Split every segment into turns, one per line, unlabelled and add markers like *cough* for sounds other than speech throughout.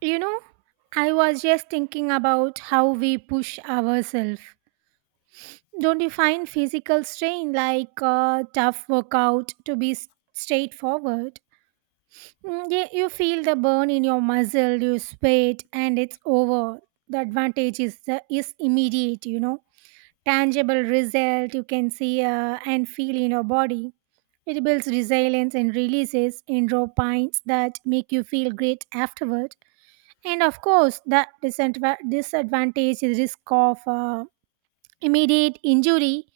You know, I was just thinking about how we push ourselves. Don't you find physical strain like a tough workout to be straightforward? Yeah, you feel the burn in your muscle, you sweat, and it's over. The advantage is immediate, you know, tangible result you can see and feel in your body. It builds resilience and releases endorphins that make you feel great afterward. And of course, the disadvantage is risk of immediate injury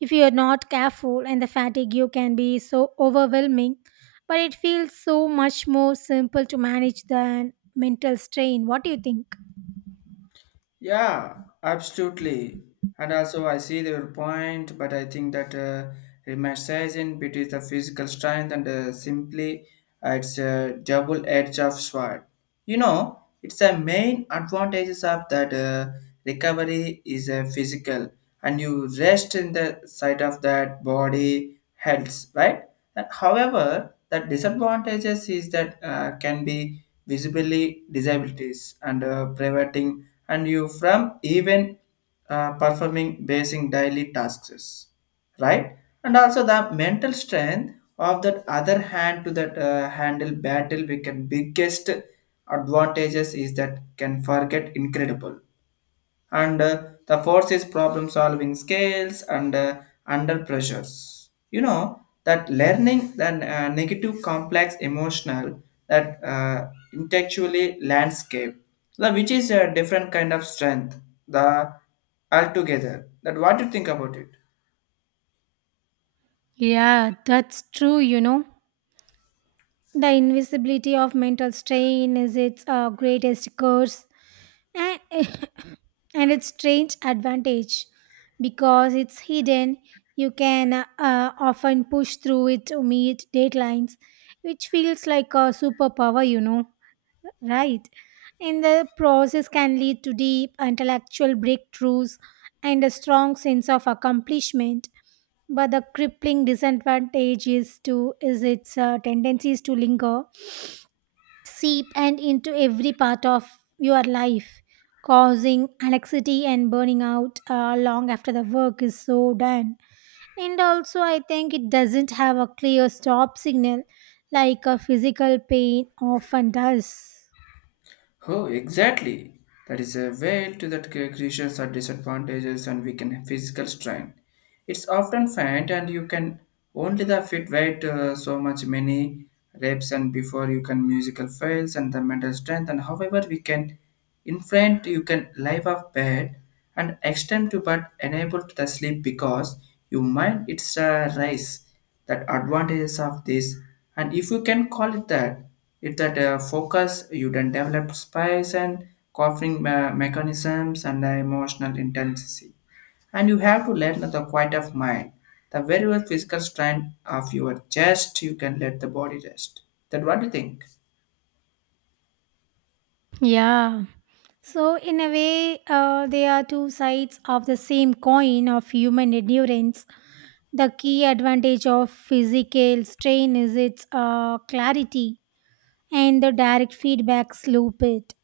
if you are not careful, and the fatigue you can be so overwhelming. But it feels so much more simple to manage than mental strain. What do you think?
Yeah, absolutely. And also, I see your point, but I think that romanticizing between the physical strength and simply it's a double edge of sword. You know, it's a main advantages of that recovery is physical and you rest in the side of that body helps, right. And however the disadvantages is that can be visibly disabilities and preventing and you from even performing basic daily tasks, right. And also the mental strength of that other hand to that handle battle we can biggest advantages is that can forget incredible and the forces problem solving skills and under pressures, you know that learning the negative complex emotional that intellectually landscape the, which is a different kind of strength the altogether. That, what do you think about it?
Yeah, that's true, you know. The invisibility of mental strain is its greatest curse and, *coughs* and its strange advantage because it's hidden. You can often push through it to meet deadlines, which feels like a superpower, you know, right. And the process can lead to deep intellectual breakthroughs and a strong sense of accomplishment, but the crippling disadvantage is its tendencies to linger, seep and into every part of your life, causing anxiety and burning out long after the work is so done. And also, I think it doesn't have a clear stop signal like a physical pain often does.
Oh, exactly. That is a way to that creations are disadvantages and weaken physical strength. It's often faint and you can only the fit weight so much many reps and before you can musical fails and the mental strength and however we can in front, you can live off bed and extend to but enable to the sleep because you mind it's a rise that advantages of this and if you can call it that if that focus you then develop spice and covering mechanisms and emotional intensity and you have to learn the quiet of mind the very well physical strength of your chest you can let the body rest. That, what do you think?
Yeah. So, in a way, they are two sides of the same coin of human endurance. The key advantage of physical strain is its clarity and the direct feedback loop it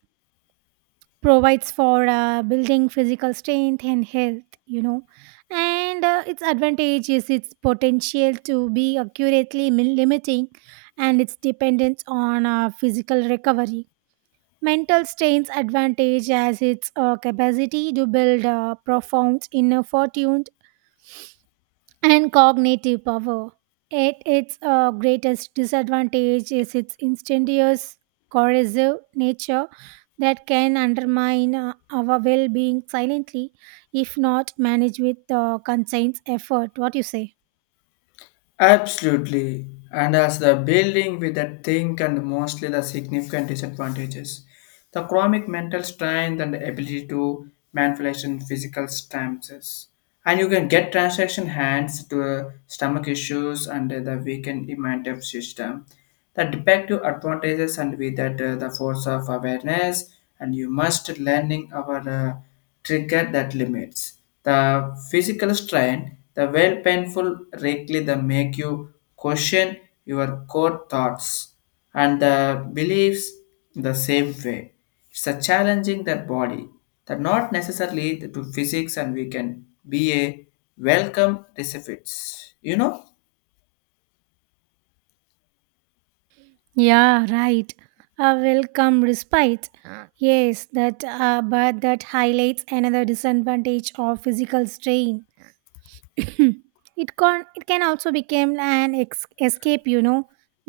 provides for building physical strength and health, you know. And its advantage is its potential to be accurately limiting, and its dependence on physical recovery. Mental strains advantage as its capacity to build profound inner fortitude and cognitive power. At its greatest disadvantage is its instantaneous corrosive nature that can undermine our well being silently if not managed with conscious effort. What you say?
Absolutely. And as the building with the think and mostly the significant disadvantages, the chronic mental strain and the ability to manipulation physical stances. And you can get transaction hands to stomach issues and the weakened immunity system. The defective advantages and be that the force of awareness and you must learning our trigger that limits. The physical strain, the well painful regularly the make you question your core thoughts and the beliefs in the same way. It's a challenging that body that not necessarily to physics and we can be a welcome recipients. You know?
Yeah, right. A welcome respite. Yes, that but that highlights another disadvantage of physical strain. *coughs* *clears throat* It can also become an escape, you know,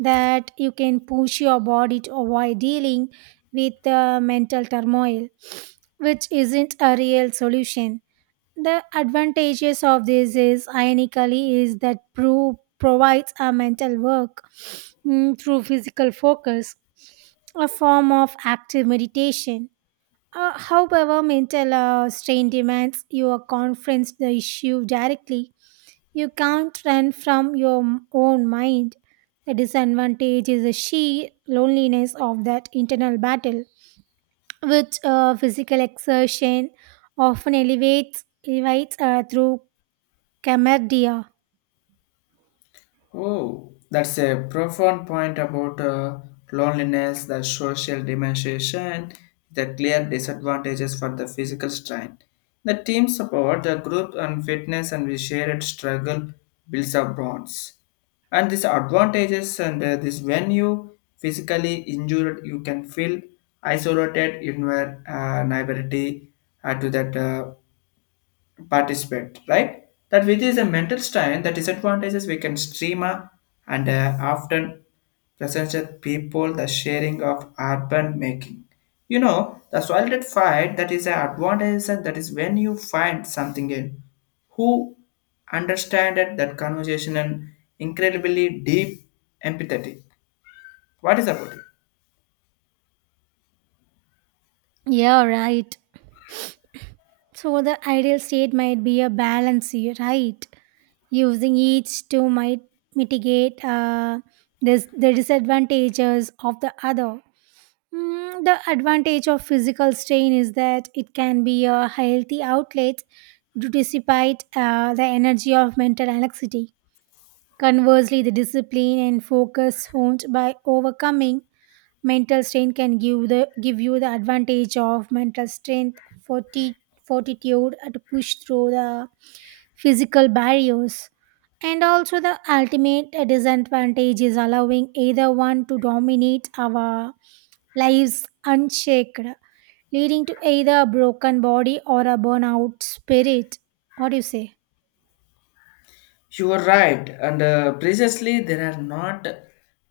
that you can push your body to avoid dealing with mental turmoil, *sniffs* which isn't a real solution. The advantages of this is ironically is that provides a mental work *sniffs* through physical focus, a form of active meditation. However mental strain demands you confront the issue directly. You can't run from your own mind. The disadvantage is the sheer loneliness of that internal battle, which physical exertion often elevates through camaraderie.
Oh, that's a profound point about loneliness, the social dimension, the clear disadvantages for the physical strain. The team support, the group and fitness, and we shared struggle builds up bonds. And these advantages and this when you physically injured, you can feel isolated in your neighborhood to that participate, right? That which is a mental strain, the disadvantages we can streamer and often presents with people the sharing of urban making. You know, the solid fight that is an advantage and that is when you find something in who understand it, that conversation and incredibly deep empathy. What is about it?
Yeah, right. So the ideal state might be a balance, you right? Using each to might mitigate this, the disadvantages of the other. The advantage of physical strain is that it can be a healthy outlet to dissipate the energy of mental anxiety. Conversely, the discipline and focus honed by overcoming mental strain can give you the advantage of mental strength forti- fortitude to push through the physical barriers. And also the ultimate disadvantage is allowing either one to dominate our lives unchecked, leading to either a broken body or a burnout spirit. What do you say?
You are right, and precisely there are not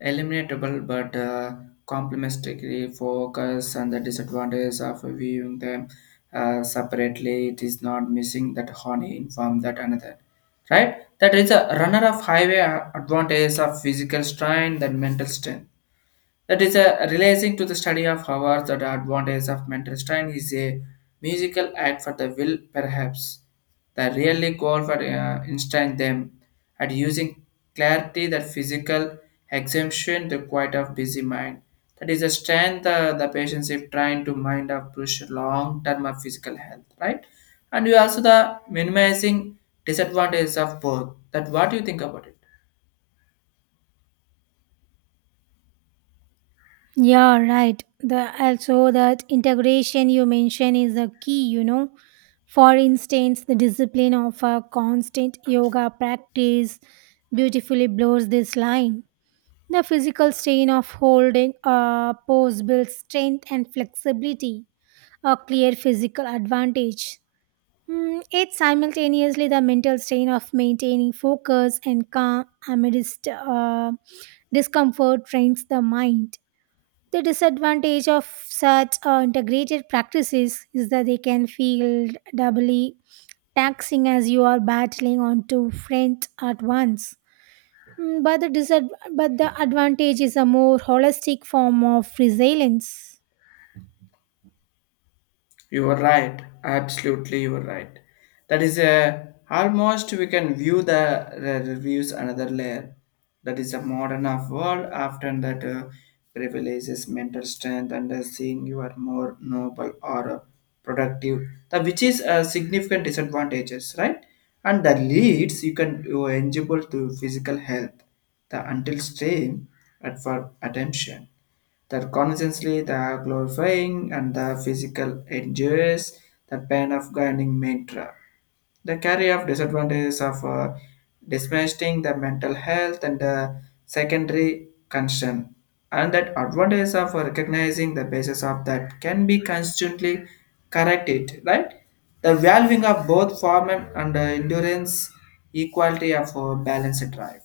eliminatable but complementary focus and the disadvantage of viewing them separately. It is not missing that honey inform that another, right? That is a runner of highway advantage of physical strain than mental strain that is a relating to the study of hours that the advantage of mental strain is a musical act for the will, perhaps. The really goal for instant them at using clarity that physical exemption the quiet of busy mind. That is a strength the patients if trying to mind of push long term of physical health, right? And you also the minimizing disadvantages of both. That, what do you think about it?
Yeah, right. The also that integration you mentioned is a key, you know. For instance, the discipline of a constant yoga practice beautifully blurs this line. The physical strain of holding a pose builds strength and flexibility, a clear physical advantage. It's simultaneously the mental strain of maintaining focus and calm amidst discomfort trains the mind. The disadvantage of such integrated practices is that they can feel doubly taxing as you are battling on two fronts at once. Mm, But the, disad- but the advantage is a more holistic form of resilience.
You are right. Absolutely, you are right. That is a almost we can view the reviews another layer. That is a modern of world. After that, privileges mental strength and seeing you are more noble or productive. The which is significant disadvantages, right? And the leads you can you are eligible to physical health. The until strain at for attention that consciously the glorifying and the physical endures the pain of grinding mantra. The carry of disadvantages of dismissing the mental health and the secondary concern. And that advantages of recognizing the basis of that can be constantly corrected, right? The valuing of both form and endurance, equality of balanced drive,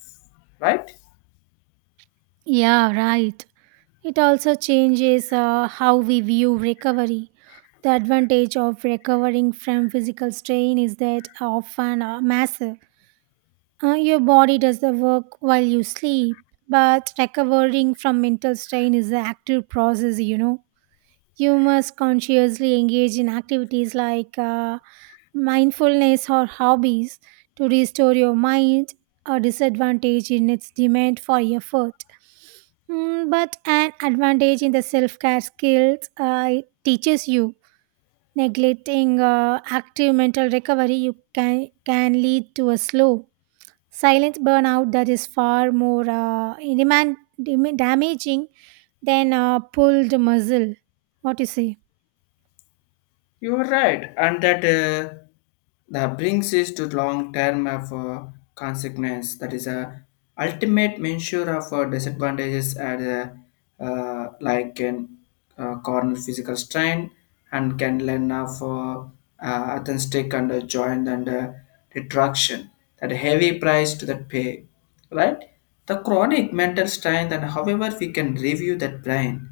right?
Yeah, right. It also changes how we view recovery. The advantage of recovering from physical strain is that often massive. Your body does the work while you sleep, but recovering from mental strain is an active process, you know. You must consciously engage in activities like mindfulness or hobbies to restore your mind, a disadvantage in its demand for effort. But an advantage in the self care skills it teaches you. Neglecting active mental recovery you can lead to a slow silent burnout that is far more damaging than a pulled muscle. What you say?
You're right, and that that brings us to long term of consequence. That is a ultimate measure of disadvantages at like in coronal physical strain and can learn of athenistic and joint and detraction. That heavy price to that pay, right? The chronic mental strain. That however we can review that brain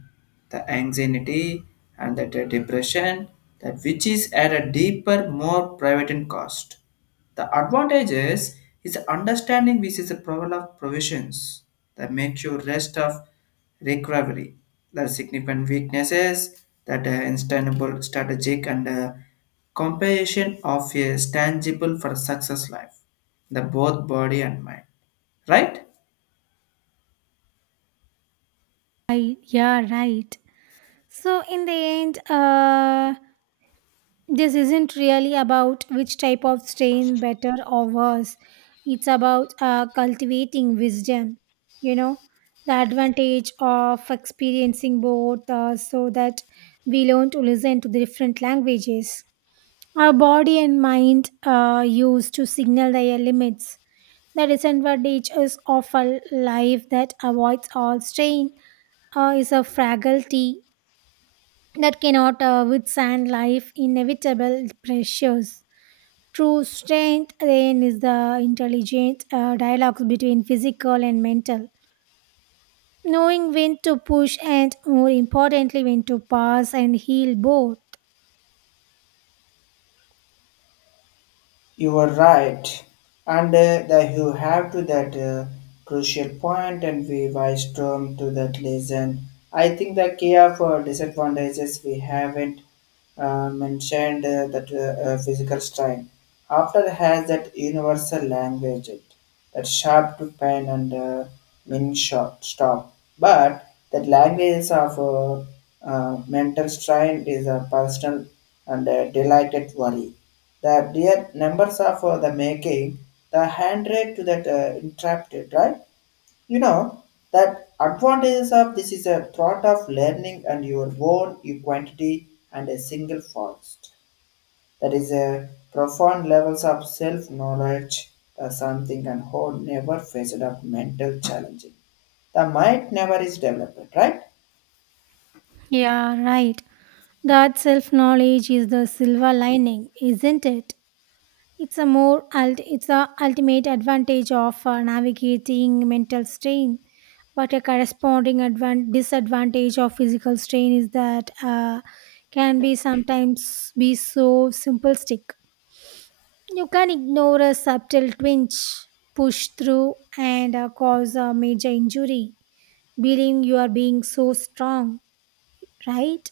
the anxiety and the depression that which is at a deeper more private in cost the advantages is understanding which is the problem of provisions that makes you rest of recovery the significant weaknesses that are instantable strategic and comparison of a tangible for success life the both body and mind, right.
Yeah, right. So, in the end, this isn't really about which type of strain better or worse. It's about cultivating wisdom, you know, the advantage of experiencing both so that we learn to listen to the different languages. Our body and mind used to signal their limits. The disadvantage is of a life that avoids all strain is a fragility that cannot withstand life inevitable pressures. True strength then is the intelligent dialogues between physical and mental. Knowing when to push and more importantly when to pass and heal both.
You are right, and the, you have to that crucial point, and we wise term to that lesson. I think the key of disadvantages we haven't mentioned that physical strain. After has that universal language. It that sharp to pen and min shot stop. But that language of mental strain is a personal and delighted worry. The dear numbers of the making, the handwrite to that interpreted, right? You know that advantages of this is a thought of learning and your own equality and a single forest. That is a profound levels of self-knowledge, something and who never faced up mental challenging. The mind never is developed, right?
Yeah, right. That self knowledge is the silver lining, isn't it? It's a more ult- it's a ultimate advantage of navigating mental strain, but a corresponding disadvantage of physical strain is that can be sometimes be so simplistic. You can ignore a subtle twinge, push through, and cause a major injury, believing you are being so strong, right?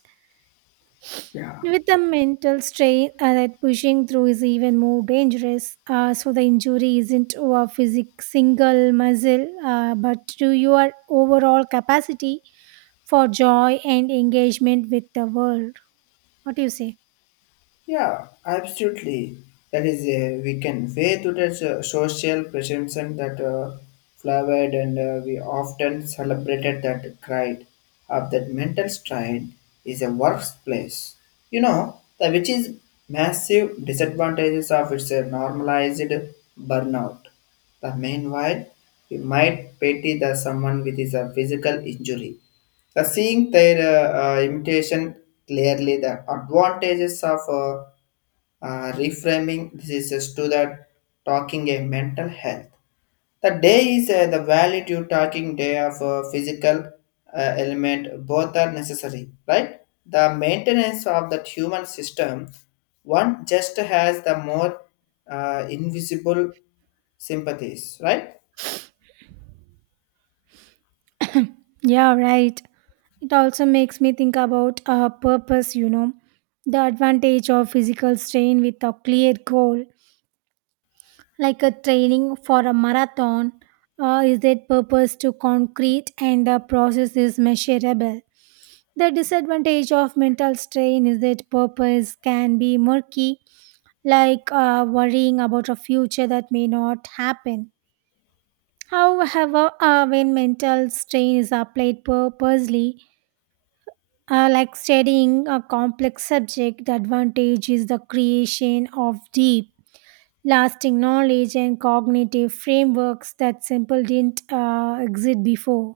Yeah.
With the mental strain that pushing through is even more dangerous, so the injury isn't to a physic single muscle, but to your overall capacity for joy and engagement with the world. What do you say?
Yeah, absolutely. That is a we can way to the social presumption that flavored and we often celebrated that cried of that mental strain is a workplace. You know, the which is massive disadvantages of its normalized burnout. The meanwhile, we might pity the someone with his physical injury. The seeing their imitation clearly the advantages of reframing this is just to that talking a mental health the day is the valid you talking day of physical element both are necessary, right. The maintenance of that human system one just has the more invisible sympathies, right.
Yeah, right. It also makes me think about a purpose, you know, the advantage of physical strain with a clear goal like a training for a marathon is that purpose to concrete and the process is measurable. The disadvantage of mental strain is that purpose can be murky, like worrying about a future that may not happen. However when mental strain is applied purposely, like studying a complex subject, the advantage is the creation of deep lasting knowledge and cognitive frameworks that simple didn't exist before.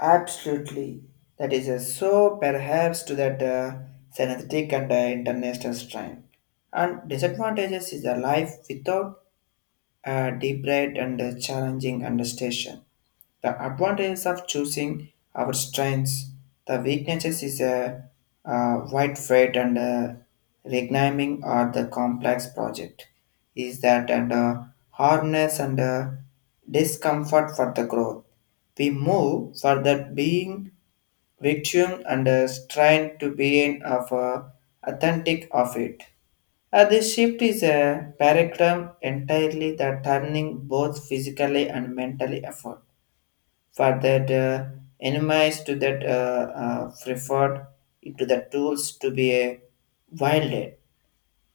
Absolutely, that is so perhaps to that synthetic and international strain and disadvantages is a life without deep breath and challenging understation. The advantages of choosing our strengths, the weaknesses is a wide freight and renaming or the complex project is that and harness and discomfort for the growth. We move for that being victim and strain to be in of authentic of it. This shift is a paradigm entirely that turning both physically and mentally effort for that enemies to that preferred into the tools to be a wielded.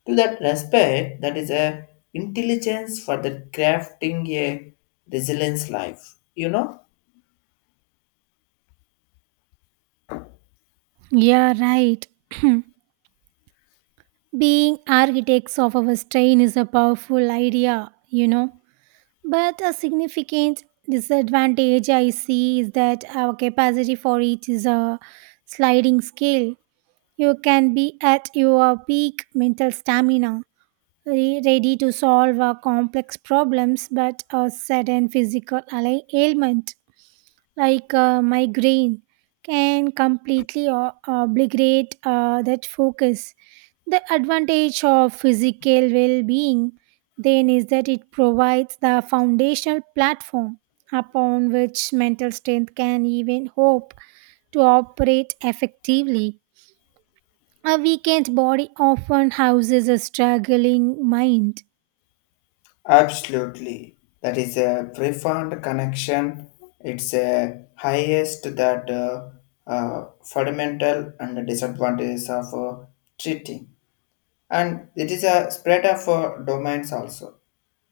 To that respect, that is a intelligence for the crafting a resilience life. You know.
Yeah, right. *clears throat* Being architects of our strain is a powerful idea, you know. But a significant disadvantage I see is that our capacity for it is a sliding scale. You can be at your peak mental stamina, ready to solve complex problems, but a sudden physical ailment like my brain can completely obliterate that focus. The advantage of physical well being then is that it provides the foundational platform upon which mental strength can even hope to operate effectively. A weakened body often houses a struggling mind.
Absolutely. That is a profound connection. It's a highest that fundamental and disadvantages of cheating. And it is a spread of domains also.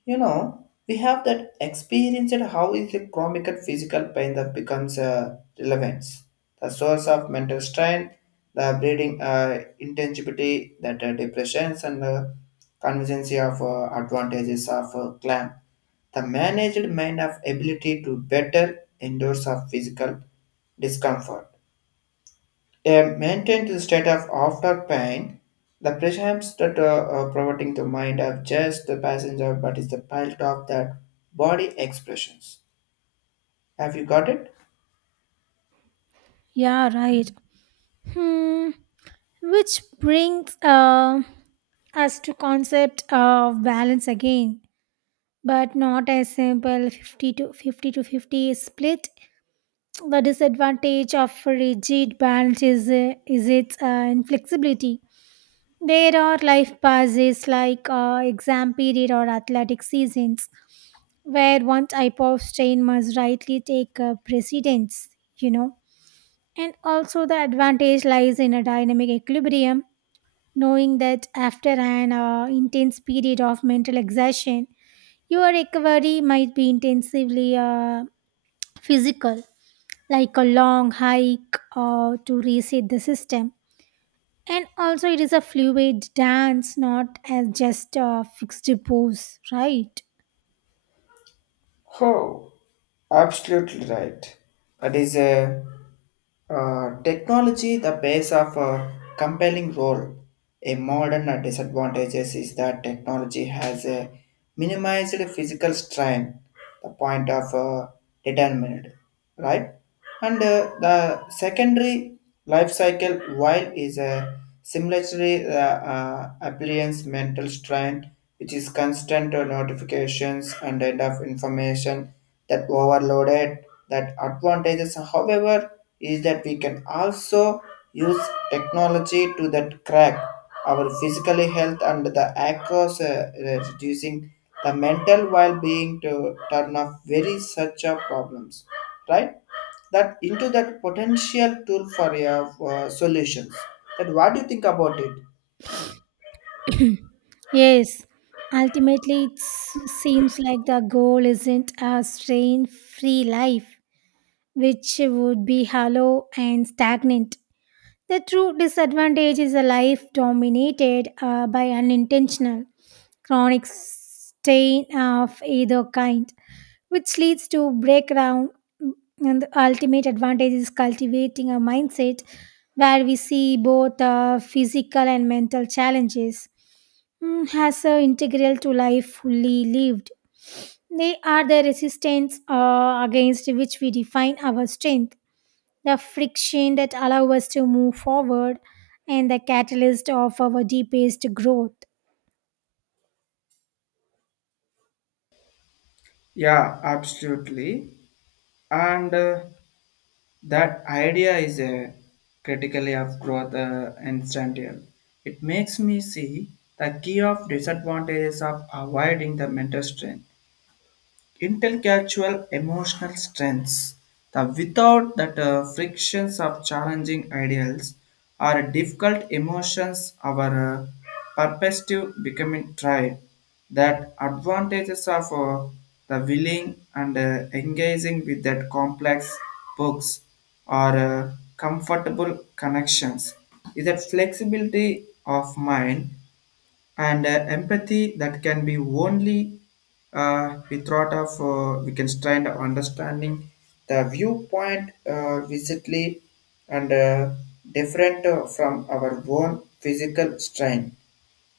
You know, we have that experience at how is the chronic and physical pain that becomes relevance, the source of mental strain, the breeding intangibility, that depressions and convergency of advantages of clan. The managed mind of ability to better endures of physical discomfort a maintained the state of after pain, the presumes that providing the mind of just the passenger but is the pilot of that body expressions. Have you got it?
Yeah, right. Hmm. Which brings us to concept of balance again, but not a simple 50 to 50 to 50 split. The disadvantage of rigid balance is, its inflexibility. There are life passes like exam period or athletic seasons where one type of strain must rightly take precedence, you know. And also, the advantage lies in a dynamic equilibrium, knowing that after an intense period of mental exhaustion, your recovery might be intensively physical, like a long hike to reset the system. And also, it is a fluid dance, not as just a fixed pose, right?
Oh, absolutely right. That is a technology, the base of a compelling role. A modern disadvantages is that technology has a minimized physical strain, the point of determined, right? And the secondary life cycle while is a similarly the appliance mental strain which is constant notifications and enough information that overloaded that advantages however is that we can also use technology to that crack our physical health and the across reducing the mental well-being to turn off very such a problems, right. That into that potential tool for your solutions. That, what do you think about it?
Yes. Ultimately, it seems like the goal isn't a strain free life, which would be hollow and stagnant. The true disadvantage is a life dominated by unintentional, chronic stain of either kind, which leads to breakdown. And the ultimate advantage is cultivating a mindset where we see both physical and mental challenges, as integral to life fully lived. They are the resistance against which we define our strength, the friction that allow us to move forward, and the catalyst of our deepest growth.
Yeah, absolutely. And that idea is a critically of growth instantial. It makes me see the key of disadvantages of avoiding the mental strain. Intellectual emotional strengths. The without that frictions of challenging ideals or difficult emotions, our perspective becoming tried. That advantages of the willing and engaging with that complex books or comfortable connections is that flexibility of mind and empathy that can be only we thought of we can stand understanding the viewpoint visibly and different from our own physical strain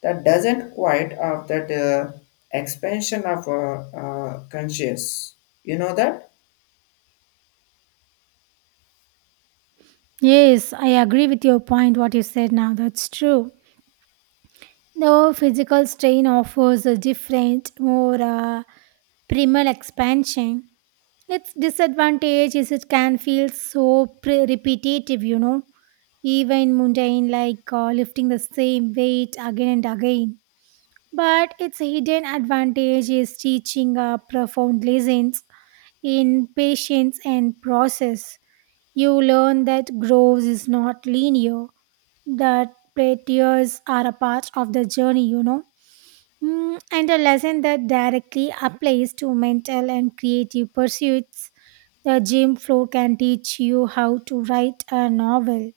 that doesn't quite of that expansion of conscious, you know that.
Yes, I agree with your point, what you said now. That's true. The physical strain offers a different, more primal expansion. Its disadvantage is it can feel so repetitive, you know, even mundane, like lifting the same weight again and again. But its hidden advantage is teaching a profound lessons in patience and process. You learn that growth is not linear, that failures are a part of the journey, you know. And a lesson that directly applies to mental and creative pursuits. The gym floor can teach you how to write a novel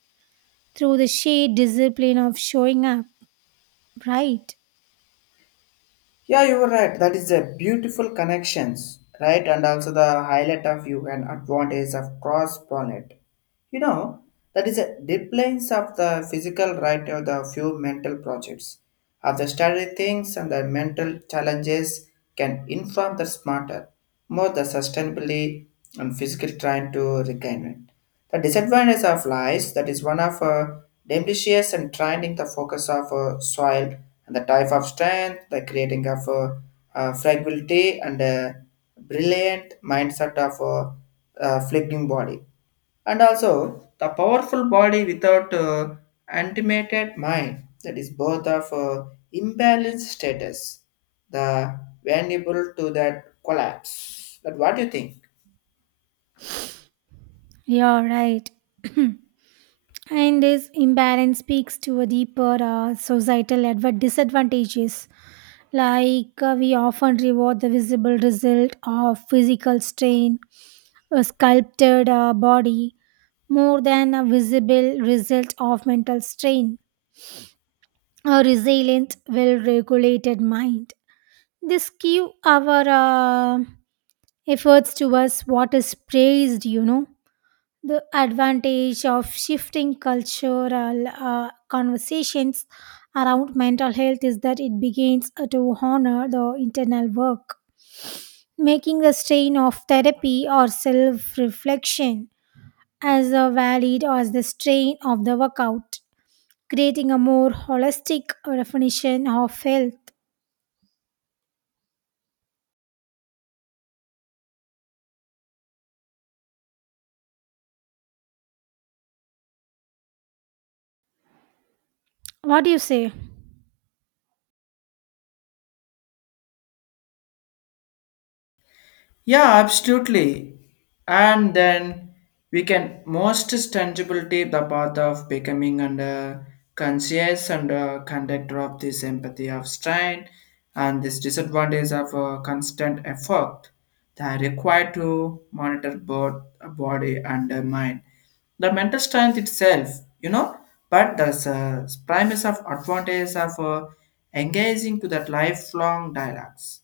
through the sheer discipline of showing up, right?
Yeah, you were right. That is a beautiful connections, right? And also the highlight of you and advantage of cross pollinate. You know, that is a deep lines of the physical right of the few mental projects. Of the study things and the mental challenges can inform the smarter, more the sustainably and physical trying to regain it. The disadvantage of lies that is one of depletions and trending the focus of soil and the type of strength, the creating of fragility and brilliant mindset of flicking body, and also the powerful body without animated mind that is both of imbalanced status, the vulnerable to that collapse. But what do you think?
Yeah, right. *clears throat* And this imbalance speaks to a deeper societal disadvantages. Like we often reward the visible result of physical strain, a sculpted body, more than a visible result of mental strain, a resilient, well regulated mind. This skew our uh, efforts towards what is praised, you know. The advantage of shifting cultural conversations around mental health is that it begins to honor the internal work, making the strain of therapy or self reflection as valid as the strain of the workout, creating a more holistic definition of health. What do you say?
Yeah, absolutely. And then we can most tangibility the path of becoming and conscious and conductor of this empathy of strain and this disadvantage of constant effort that are required to monitor both a body and a mind. The mental strength itself, you know, but there's a premise of advantage of engaging to that lifelong dialogues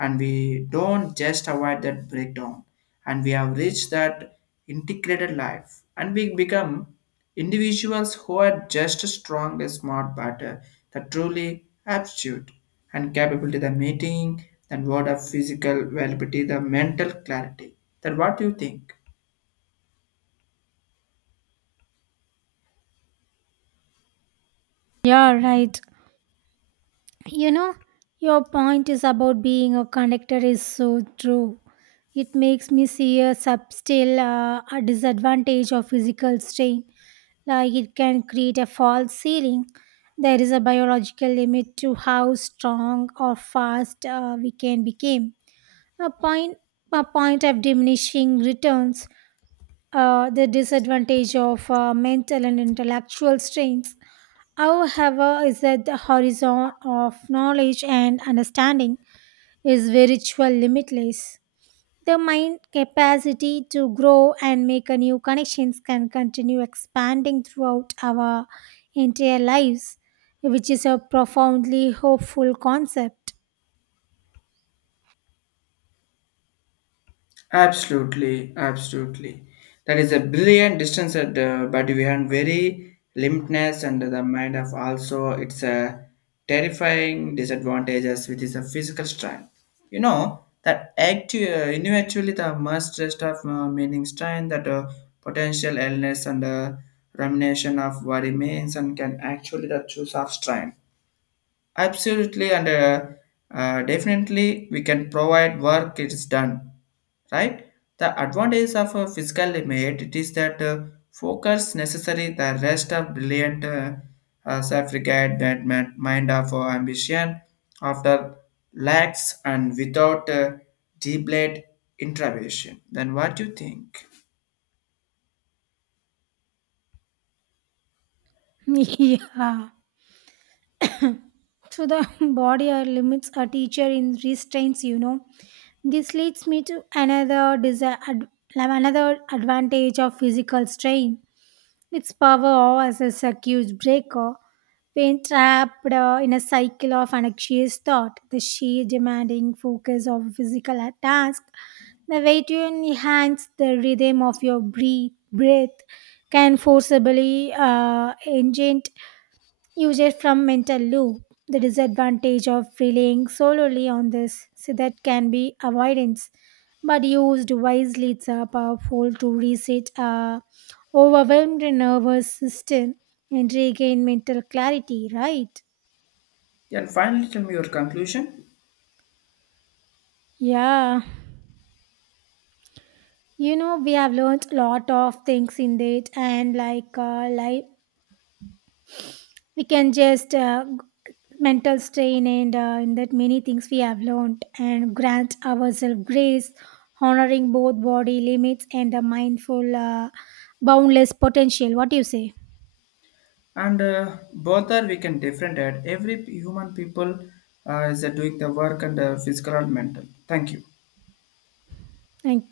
and we don't just avoid that breakdown and we have reached that integrated life and we become individuals who are just as strong as smart but that truly aptitude and capable to the meeting than what of physical well the mental clarity. Then what do you think?
Yeah, right. You know, your point is about being a conductor is so true. It makes me see a subtle a disadvantage of physical strain, like it can create a false ceiling. There is a biological limit to how strong or fast we can become. A point, a point of diminishing returns. The disadvantage of mental and intellectual strains, however, is that the horizon of knowledge and understanding is virtually limitless. The mind capacity to grow and make a new connections can continue expanding throughout our entire lives, which is a profoundly hopeful concept.
Absolutely, absolutely. That is a brilliant distance, at, but we have very limitness and the mind of also it's a terrifying disadvantages which is a physical strength. You know that eventually the must rest of meaning strength that potential illness and rumination of worry means and can actually the choose of strength. Absolutely, and definitely we can provide work it is done, right? The advantage of a physical limit it is that focus necessary the rest of brilliant self-regard that mind of ambition after lacks and without deep intervention. Then what do you think?
*laughs* Yeah. to the *laughs* Body or limits a teacher in restraints, you know. This leads me to another desi- ad- like another advantage of physical strain, its power as a circuit breaker. Being trapped in a cycle of anxious thought, the sheer demanding focus of physical task, the way to enhance the rhythm of your breath can forcibly engage usage from mental loop. The disadvantage of relying solely on this so that can be avoidance, but used wisely it's a powerful to reset a overwhelmed nervous system and regain mental clarity, right?
And finally, tell me your conclusion.
Yeah, you know, we have learned a lot of things in it. And like life we can just mental strain, and in that many things we have learned and grant ourselves grace, honoring both body limits and the mindful boundless potential. What do you say?
And both are we can different at every human people is doing the work and physical and mental, thank you.
Thank